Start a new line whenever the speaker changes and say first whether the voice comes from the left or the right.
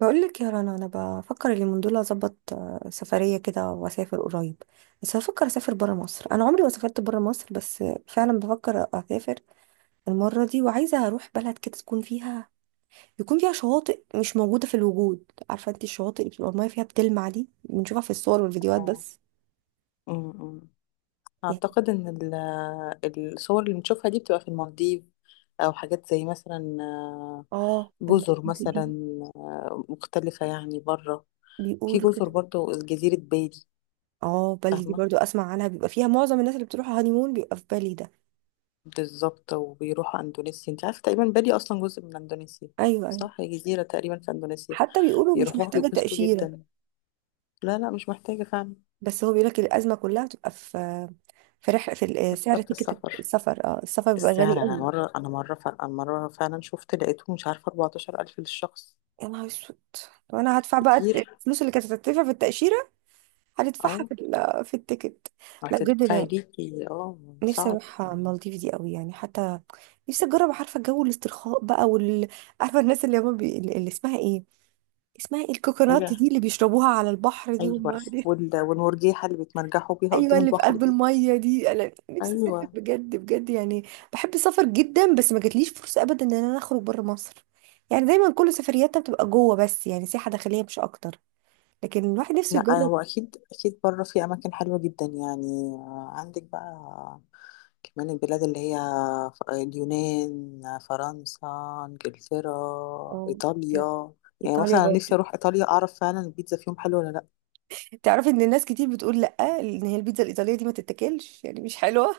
right: بقول لك يا رنا، انا بفكر اليومين دول اظبط سفريه كده واسافر قريب. بس بفكر اسافر بره مصر. انا عمري ما سافرت بره مصر، بس فعلا بفكر اسافر المره دي، وعايزه اروح بلد كده تكون فيها يكون فيها شواطئ مش موجوده في الوجود. عارفه انت الشواطئ اللي بتبقى الميه فيها بتلمع دي، بنشوفها في الصور والفيديوهات
left: اه
right: بس.
left: أمم.
right: يعني،
left: اعتقد ان الصور اللي بنشوفها دي بتبقى في المالديف، او حاجات زي مثلا
right: اه،
left: جزر
right: المالديفز
left: مثلا
right: دي.
left: مختلفة يعني بره. في
right: بيقولوا
left: جزر
right: كده.
left: برضه، جزيرة بالي.
right: اه، بالي دي
left: فاهمة
right: برضو اسمع عنها. بيبقى فيها معظم الناس اللي بتروح هانيمون، بيبقى في بالي ده.
left: بالظبط، وبيروحوا اندونيسيا. انت عارفة تقريبا بالي اصلا جزء من اندونيسيا،
right: ايوه، ايوه.
left: صح هي جزيرة تقريبا في اندونيسيا،
right: حتى بيقولوا مش
left: بيروحوها
right: محتاجه
left: بيتبسطوا
right: تاشيره.
left: جدا. لا لا مش محتاجة فعلا.
right: بس هو بيقولك الأزمة كلها بتبقى في سعر
left: تذكرة
right: تيكت
left: السفر،
right: السفر. اه السفر بيبقى
left: السعر.
right: غالي
left: انا
right: قوي.
left: مرة انا مرة ف- أنا مرة فعلا شفت لقيته مش عارفة 14000 للشخص،
right: يا نهار اسود. طب انا هدفع بقى
left: كتير.
right: الفلوس اللي كانت هتدفع في التأشيرة، هندفعها
left: اه،
right: في التيكت. لا، بجد
left: هتدفعي
right: انا
left: ليكي، اه
right: نفسي
left: صعب
right: اروح
left: يعني.
right: المالديف دي قوي يعني. حتى نفسي اجرب. عارفة جو الاسترخاء بقى عارفة الناس اللي اللي اسمها ايه الكوكونات
left: ايوه
right: دي اللي بيشربوها على البحر دي هم.
left: ايوه، والمرجيحه اللي بيتمرجحوا بيها
right: ايوه،
left: قدام
right: اللي في
left: البحر
right: قلب
left: دي.
right: الميه دي. انا نفسي اسافر
left: ايوه،
right: بجد بجد يعني. بحب السفر جدا، بس ما جاتليش فرصه ابدا ان انا اخرج بره مصر. يعني دايما كل سفرياتنا بتبقى جوه بس، يعني سياحه داخليه مش اكتر. لكن الواحد نفسه
left: لا
right: يجرب.
left: هو اكيد اكيد بره في اماكن حلوه جدا يعني. عندك بقى كمان البلاد اللي هي اليونان، فرنسا، انجلترا،
right: اه، بجد.
left: ايطاليا. يعني
right: ايطاليا
left: مثلا أنا نفسي
right: برضو.
left: اروح ايطاليا، اعرف فعلا البيتزا فيهم حلوه ولا لا.
right: تعرفي ان الناس كتير بتقول لا، ان هي البيتزا الايطاليه دي ما تتاكلش يعني، مش حلوه.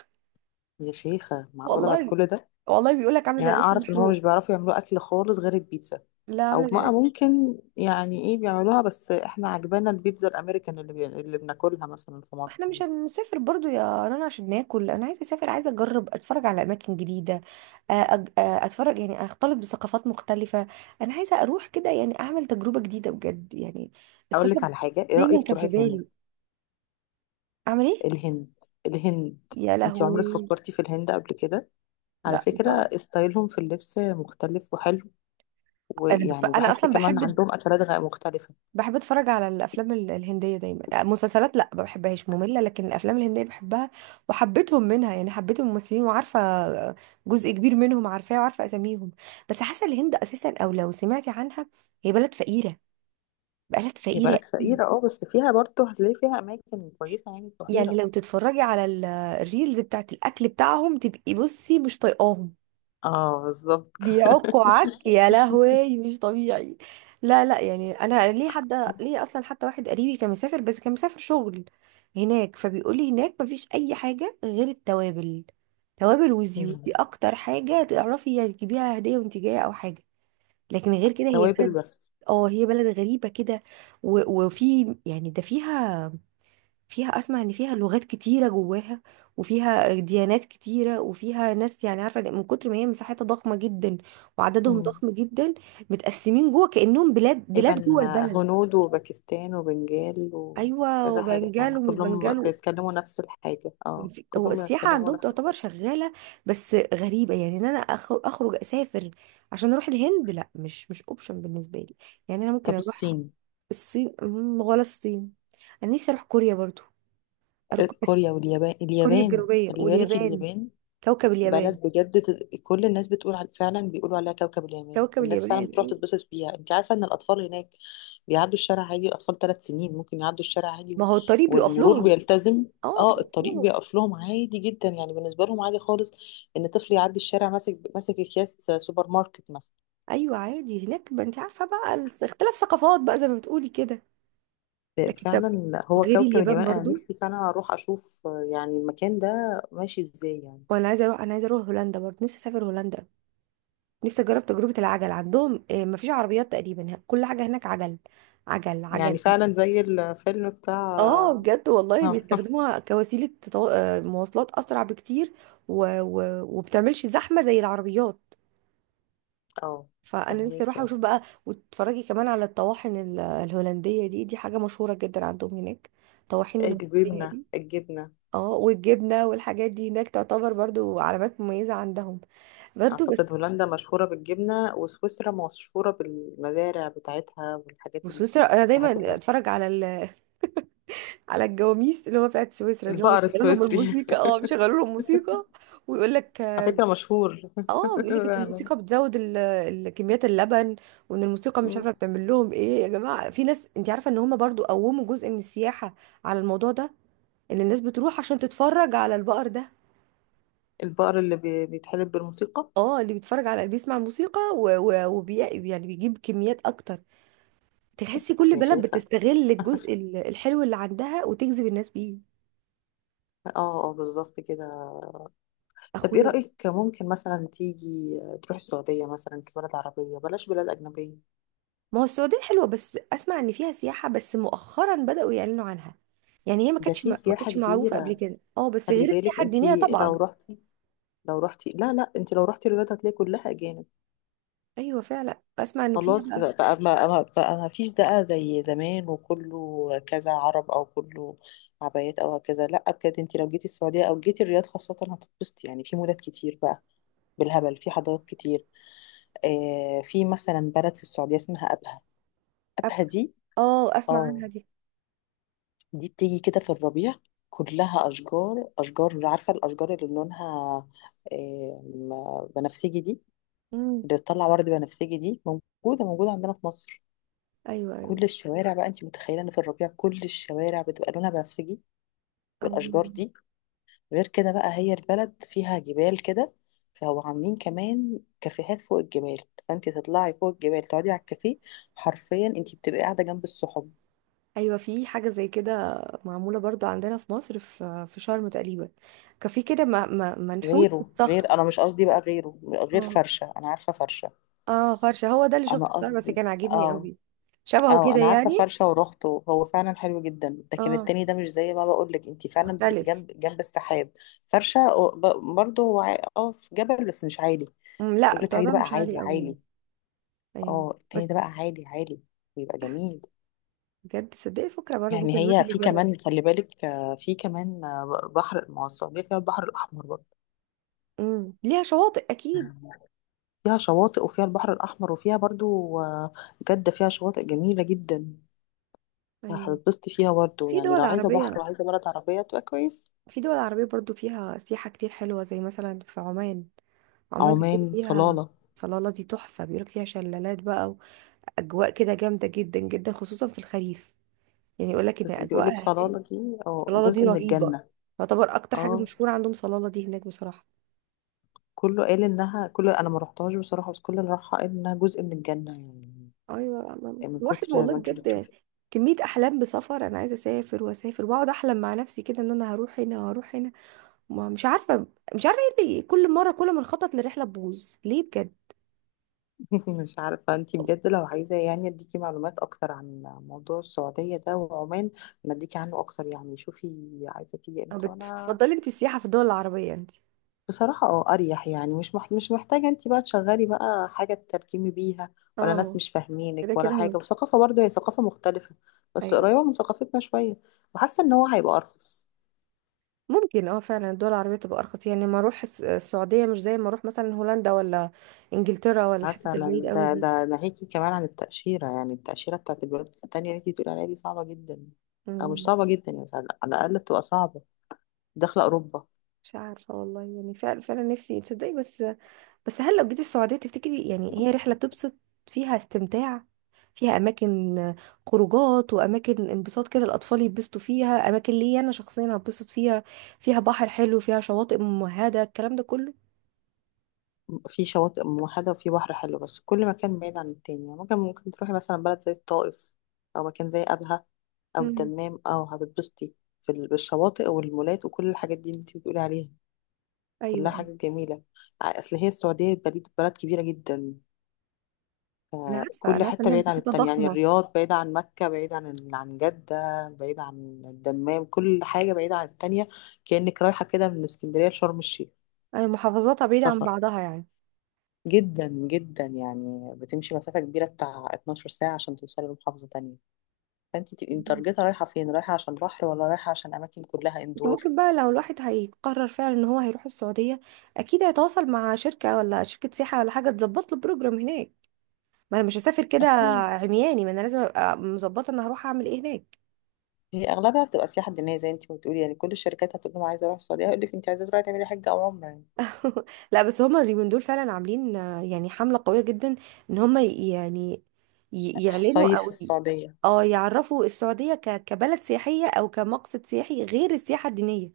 left: يا شيخه معقوله بعد
right: والله،
left: كل ده؟
right: والله بيقول لك عامله
left: يعني
right: زي
left: أنا
right: العيش
left: اعرف ان هو مش
right: المحروق.
left: بيعرفوا يعملوا اكل خالص غير البيتزا،
right: لا،
left: او
right: عامله
left: بقى
right: زي.
left: ممكن يعني ايه بيعملوها، بس احنا عجبانا البيتزا الامريكان اللي بناكلها مثلا في مصر
right: احنا مش
left: دي.
right: هنسافر برضو يا رنا عشان ناكل. انا عايزه اسافر، عايزه اجرب، اتفرج على اماكن جديده. اتفرج يعني، اختلط بثقافات مختلفه. انا عايزه اروح كده يعني، اعمل تجربه جديده بجد يعني.
left: اقول لك
right: السفر.
left: على حاجه، ايه
right: دايما
left: رايك
right: كان
left: تروحي
right: في
left: الهند؟
right: بالي. اعمل ايه؟
left: الهند، الهند.
right: يا
left: انت عمرك
right: لهوي.
left: فكرتي في الهند قبل كده؟ على
right: لا،
left: فكره
right: بصراحه.
left: ستايلهم في اللبس مختلف وحلو، ويعني
right: انا
left: بحس
right: اصلا
left: كمان
right: بحب
left: عندهم اكلات مختلفه.
right: بحب اتفرج على الافلام الهنديه دايما. مسلسلات لا، ما بحبهاش، ممله. لكن الافلام الهنديه بحبها. وحبيتهم منها يعني، حبيت الممثلين، وعارفه جزء كبير منهم عارفاه وعارفه اساميهم. بس حاسه الهند اساسا، او لو سمعتي عنها، هي بلد فقيره، بلد
left: هي
right: فقيره
left: بلد
right: أوي.
left: فقيره اه، بس فيها برضه هتلاقي فيها اماكن كويسه يعني
right: يعني
left: تروحيها.
right: لو تتفرجي على الريلز بتاعت الاكل بتاعهم، تبقي بصي مش طايقاهم.
left: اه بالظبط.
right: بيعكوا عك، يا لهوي، مش طبيعي. لا، لا، يعني انا ليه اصلا، حتى واحد قريبي كان مسافر، بس كان مسافر شغل هناك. فبيقول لي هناك مفيش اي حاجه غير التوابل. توابل وزيوت دي
left: يعني
right: اكتر حاجه تعرفي يعني تجيبيها هديه وانت جايه او حاجه. لكن غير كده،
left: توابل بس.
right: هي بلد غريبه كده. وفي يعني، ده فيها اسمع ان فيها لغات كتيره جواها. وفيها ديانات كتيره، وفيها ناس يعني. عارفه، من كتر ما هي مساحتها ضخمه جدا، وعددهم
left: مم.
right: ضخم جدا. متقسمين جوه كانهم بلاد بلاد
left: تقريبا
right: جوه البلد.
left: هنود وباكستان وبنجال
right: ايوه،
left: وكذا حاجة، يعني
right: وبنجال ومش
left: كلهم
right: بنجال.
left: بيتكلموا نفس الحاجة، اه
right: هو
left: كلهم
right: السياحه
left: بيتكلموا
right: عندهم
left: نفس
right: تعتبر
left: الحاجة.
right: شغاله. بس غريبه يعني، ان انا اخرج اسافر عشان اروح الهند. لا، مش اوبشن بالنسبه لي. يعني انا ممكن
left: طب
right: اروح
left: الصين؟
right: الصين ولا الصين. انا نفسي اروح كوريا برضو. اروح بس.
left: كوريا واليابان،
right: كوريا
left: اليابان
right: الجنوبيه
left: خلي بالك،
right: واليابان.
left: اليابان
right: كوكب اليابان.
left: بلد بجد. كل الناس بتقول على، فعلا بيقولوا عليها كوكب اليمن،
right: كوكب
left: الناس
right: اليابان.
left: فعلا بتروح
right: أيوة.
left: تتبسط بيها. انت عارفه ان الاطفال هناك بيعدوا الشارع عادي، الاطفال 3 سنين ممكن يعدوا الشارع عادي
right: ما هو الطريق بيقف
left: والمرور
right: لهم.
left: بيلتزم.
right: اه،
left: اه
right: بيقف
left: الطريق
right: لهم.
left: بيقف لهم عادي جدا، يعني بالنسبه لهم عادي خالص ان طفل يعدي الشارع ماسك اكياس سوبر ماركت مثلا.
right: ايوه عادي هناك، ما انت عارفه بقى اختلاف ثقافات بقى زي ما بتقولي كده. لكن طب،
left: فعلا هو
right: غير
left: كوكب
right: اليابان
left: اليمن، انا
right: برضو.
left: نفسي فعلا اروح اشوف يعني المكان ده ماشي ازاي يعني.
right: وانا عايزه اروح هولندا برضه. نفسي اسافر هولندا. نفسي اجرب تجربه العجل عندهم. ما فيش عربيات تقريبا، كل حاجه هناك عجل، عجل،
left: يعني
right: عجل.
left: فعلا زي الفيلم
right: اه،
left: بتاع.
right: بجد والله بيستخدموها كوسيله تطو... آه، مواصلات اسرع بكتير. و... و... وبتعملش زحمه زي العربيات.
left: اه
right: فانا نفسي
left: فهميك
right: اروح
left: يعني.
right: واشوف بقى، وتتفرجي كمان على الطواحن الهولنديه دي. دي حاجه مشهوره جدا عندهم هناك. الطواحين الهولنديه
left: الجبنة،
right: دي.
left: الجبنة.
right: اه، والجبنه والحاجات دي هناك تعتبر برضو علامات مميزه عندهم برضو بس.
left: أعتقد هولندا مشهورة بالجبنة، وسويسرا مشهورة بالمزارع بتاعتها والحاجات
right: وسويسرا انا
left: الساحات
right: دايما اتفرج على على الجواميس اللي هو بتاعت سويسرا دي، اللي هو
left: البقر السويسري.
right: بيشغلوا لهم موسيقى، ويقول لك
left: على فكرة مشهور.
right: اه بيقول لك ان
left: فعلا.
right: الموسيقى بتزود كميات اللبن. وان الموسيقى مش
left: مم.
right: عارفه بتعمل لهم ايه، يا جماعه. في ناس انت عارفه ان هم برضو قوموا جزء من السياحه على الموضوع ده، ان الناس بتروح عشان تتفرج على البقر ده.
left: البقر بيتحلب بالموسيقى.
right: اه، اللي بيتفرج على بيسمع الموسيقى يعني بيجيب كميات اكتر. تحسي كل
left: يا
right: بلد
left: شيخة،
right: بتستغل الجزء الحلو اللي عندها وتجذب الناس بيه.
left: اه اه بالظبط كده. طب ايه
right: اخويا.
left: رأيك ممكن مثلا تيجي تروح السعودية مثلا كبلد عربية، بلاش بلاد أجنبية؟
right: ما هو السعودية حلوة، بس اسمع ان فيها سياحة بس مؤخرا بدأوا يعلنوا عنها. يعني هي ما
left: ده
right: كانتش
left: في
right: ما ما
left: سياحة
right: كانتش معروفة قبل
left: كبيرة.
right: كده، اه، بس
left: خلي
right: غير
left: بالك،
right: السياحة الدينية
left: انتي لو
right: طبعا.
left: رحتي، لو رحتي، لا لا، انتي لو رحتي الرياض هتلاقي كلها أجانب.
right: ايوه، فعلا اسمع انه فيها
left: خلاص
right: بقى.
left: بقى، بقى ما فيش بقى زي زمان، وكله كذا عرب او كله عبايات او كذا. لا بجد، انت لو جيتي السعوديه او جيتي الرياض خاصه هتتبسطي. يعني في مولات كتير بقى بالهبل، في حدائق كتير. في مثلا بلد في السعوديه اسمها ابها.
right: أب-
left: ابها دي،
right: اه اسمع
left: اه
right: عنها دي.
left: دي بتيجي كده في الربيع كلها اشجار، اشجار عارفه الاشجار اللي لونها بنفسجي دي،
right: امم.
left: اللي بتطلع ورد بنفسجي دي، موجوده موجوده عندنا في مصر.
right: ايوه، ايوه.
left: كل الشوارع بقى انت متخيله ان في الربيع كل الشوارع بتبقى لونها بنفسجي، والاشجار
right: أم-
left: دي. غير كده بقى، هي البلد فيها جبال كده، فهو عاملين كمان كافيهات فوق الجبال، فانت تطلعي فوق الجبال تقعدي على الكافيه، حرفيا انت بتبقي قاعده جنب السحب.
right: ايوه. في حاجه زي كده معموله برضو عندنا في مصر، في شرم تقريبا. كان في كده، منحوت
left: غيره،
right: بالطخ.
left: غير انا مش قصدي بقى، غيره غير
right: اه،
left: فرشه، انا عارفه فرشه.
right: اه، فرشه هو ده اللي
left: انا
right: شفته بصراحه، بس
left: قصدي
right: كان عاجبني
left: اه.
right: قوي. شبهه
left: اه
right: كده
left: انا عارفه
right: يعني.
left: فرشه ورحت وهو فعلا حلو جدا، لكن
right: اه،
left: التاني ده مش زي ما بقول لك، انت فعلا بتبقي
right: مختلف.
left: جنب جنب السحاب. فرشه برضه هو اه في جبل بس مش عالي.
right: لا،
left: يقول لك
right: بتاع
left: عليه ده
right: ده
left: بقى
right: مش عالي
left: عالي
right: قوي يعني.
left: عالي.
right: ايوه.
left: اه التاني
right: بس
left: ده بقى عالي عالي، بيبقى جميل.
right: بجد صدقي فكره برضو ممكن
left: يعني هي
right: الواحد
left: في
right: يجرب.
left: كمان، خلي بالك في كمان بحر. ما هو السعوديه فيها البحر الاحمر برضه،
right: ليها شواطئ اكيد.
left: فيها شواطئ وفيها البحر الاحمر وفيها برضه آه، جده فيها شواطئ جميله جدا.
right: ايوه،
left: هتتبسطي فيها برضه
right: في
left: يعني،
right: دول
left: لو عايزه بحر
right: عربيه
left: وعايزه بلد عربيه تبقى كويس.
right: في دول عربيه برضو فيها سياحه كتير حلوه زي مثلا في عمان. عمان بيقول
left: عمان،
right: فيها.
left: صلالة،
right: صلاله دي تحفه، بيقولك فيها شلالات بقى. اجواء كده جامده جدا جدا، خصوصا في الخريف. يعني يقول لك ان
left: بس
right: اجواء
left: بيقولك
right: هناك.
left: صلالة دي اه
right: صلاله دي
left: جزء من
right: رهيبه.
left: الجنة.
right: تعتبر اكتر حاجه
left: اه
right: مشهوره عندهم صلاله دي هناك بصراحه.
left: كله قال انها، كله، انا ما رحتهاش بصراحة، بس كل اللي راحها قال انها جزء من الجنة.
right: ايوه،
left: يعني من
right: الواحد
left: كتر
right: والله
left: ما انتي
right: بجد.
left: بتشوفي.
right: كميه احلام بسفر. انا عايزه اسافر واسافر واقعد احلم مع نفسي كده، ان انا هروح هنا وهروح هنا. ما مش عارفه، مش عارفه ايه اللي كل ما نخطط لرحله تبوظ ليه بجد.
left: مش عارفة انتي بجد، لو عايزة يعني اديكي معلومات اكتر عن موضوع السعودية ده وعمان، انا اديكي عنه اكتر يعني، شوفي عايزة تيجي
right: أو
left: امتى وانا.
right: بتفضلي انت السياحه في الدول العربيه انت؟
left: بصراحة اه أريح يعني، مش محتاجة انت بقى تشغلي بقى حاجة تترجمي بيها، ولا ناس
right: اه،
left: مش
right: كده
left: فاهمينك ولا
right: كده،
left: حاجة. وثقافة برضه هي ثقافة مختلفة، بس
right: ايوه.
left: قريبة من ثقافتنا شوية. وحاسة ان هو هيبقى أرخص.
right: ممكن، فعلا الدول العربية تبقى أرخص يعني، ما أروح السعودية مش زي ما أروح مثلا هولندا، ولا إنجلترا، ولا الحتت البعيد
left: مثلا
right: قوي
left: ده
right: دي.
left: ده ناهيكي كمان عن التأشيرة، يعني التأشيرة بتاعت البلاد التانية اللي انت بتقولي عليها دي صعبة جدا. أو مش
right: مم.
left: صعبة جدا يعني، على الأقل بتبقى صعبة، داخلة أوروبا.
right: مش عارفة والله يعني، فعلا فعلا نفسي تصدقي بس. بس هل لو جيت السعودية تفتكري يعني هي رحلة تبسط؟ فيها استمتاع؟ فيها أماكن؟ خروجات وأماكن انبساط كده، الأطفال يتبسطوا فيها، أماكن ليا أنا شخصيا هتبسط فيها؟ فيها بحر حلو، فيها شواطئ ممهدة، الكلام ده كله؟
left: في شواطئ موحدة وفي بحر حلو، بس كل مكان بعيد عن التاني. يعني ممكن تروحي مثلا بلد زي الطائف، أو مكان زي أبها، أو
right: مم.
left: الدمام، أو هتتبسطي بالشواطئ والمولات وكل الحاجات دي اللي انت بتقولي عليها، كلها
right: أيوه، أيوه.
left: حاجات جميلة. أصل هي السعودية بلد كبيرة جدا،
right: أنا عارفة،
left: فكل
right: أنا عارفة إن
left: حتة
right: هي
left: بعيدة عن
right: مساحتها
left: التانية. يعني
right: ضخمة.
left: الرياض بعيدة عن مكة، بعيدة عن عن جدة، بعيدة عن الدمام، كل حاجة بعيدة عن التانية، كأنك رايحة كده من اسكندرية لشرم الشيخ.
right: أي محافظاتها بعيدة عن
left: سفر
right: بعضها يعني.
left: جدا جدا يعني، بتمشي مسافة كبيرة بتاع 12 ساعة عشان توصلي لمحافظة تانية. فانت تبقي
right: مم.
left: متارجتة رايحة فين، رايحة عشان بحر ولا رايحة عشان أماكن كلها
right: انت
left: اندور.
right: ممكن بقى، لو الواحد هيقرر فعلا ان هو هيروح السعودية، اكيد هيتواصل مع شركة ولا شركة سياحة ولا حاجة تظبط له بروجرام هناك. ما انا مش هسافر كده
left: مم.
right: عمياني. ما انا لازم ابقى مظبطه انا هروح اعمل ايه هناك.
left: هي أغلبها بتبقى سياحة دينية زي انت ما بتقولي، يعني كل الشركات هتقول لهم عايزة أروح السعودية هيقول لك انت عايزة تروحي تعملي حج أو عمرة يعني.
right: لا، بس هما اليومين دول فعلا عاملين، يعني حمله قويه جدا، ان هما يعني يعلنوا،
left: صيف في
right: او
left: السعودية.
right: اه يعرفوا السعوديه كبلد سياحيه او كمقصد سياحي غير السياحه الدينيه.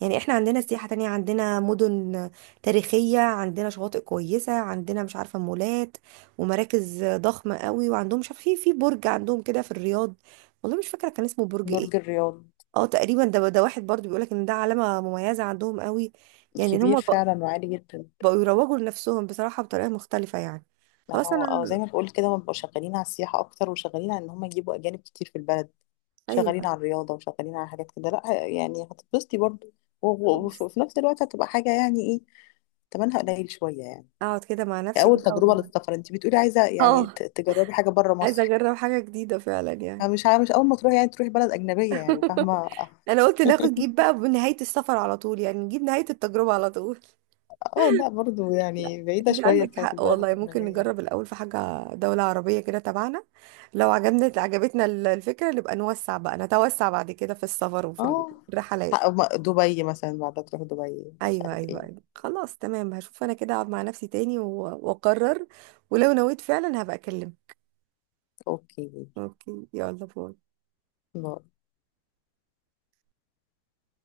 right: يعني احنا عندنا سياحة تانية، عندنا مدن تاريخية، عندنا شواطئ كويسة، عندنا مش عارفة مولات ومراكز ضخمة قوي. وعندهم مش عارفة، في برج عندهم كده في الرياض. والله مش فاكرة كان اسمه برج ايه.
left: برج الرياض
right: اه، تقريبا ده واحد برضو بيقولك ان ده علامة مميزة عندهم قوي. يعني ان
left: كبير
right: هم بقوا
left: فعلا وعالي جدا.
right: يروجوا لنفسهم بصراحة بطريقة مختلفة يعني.
left: ما
right: خلاص
left: هو اه، زي
right: انا.
left: ما بقول كده، هم بيبقوا شغالين على السياحة أكتر، وشغالين على إن هم يجيبوا أجانب كتير في البلد، شغالين
right: ايوه.
left: على الرياضة وشغالين على حاجات كده. لا يعني هتتبسطي برضه
right: خلاص
left: وفي نفس الوقت هتبقى حاجة يعني إيه، تمنها قليل شوية يعني.
right: اقعد كده مع نفسي
left: أول
right: كده
left: تجربة للسفر، أنت بتقولي عايزة يعني
right: اه.
left: تجربي حاجة بره
right: عايزة
left: مصر.
right: اجرب حاجة جديدة فعلا يعني.
left: مش أول ما تروحي يعني تروحي بلد أجنبية، يعني فاهمة.
right: انا قلت ناخد جيب بقى بنهاية السفر على طول، يعني نجيب نهاية التجربة على طول.
left: اه لا برضه
right: لا،
left: يعني بعيدة
right: دي
left: شوية
right: عندك
left: بتاعت
right: حق
left: البلد
right: والله، ممكن
left: الأجنبية دي.
right: نجرب الاول في حاجة دولة عربية كده تبعنا. لو عجبتنا الفكرة، نبقى نوسع بقى نتوسع بعد كده في السفر وفي
left: اه
right: الرحلات.
left: دبي مثلا بعد، تروح دبي مش
right: ايوه،
left: عارف
right: ايوه،
left: ايه.
right: أيوة. خلاص، تمام، هشوف انا كده، اقعد مع نفسي تاني واقرر. ولو نويت فعلا هبقى اكلم.
left: اوكي،
right: اوكي، يلا باي.
left: باي.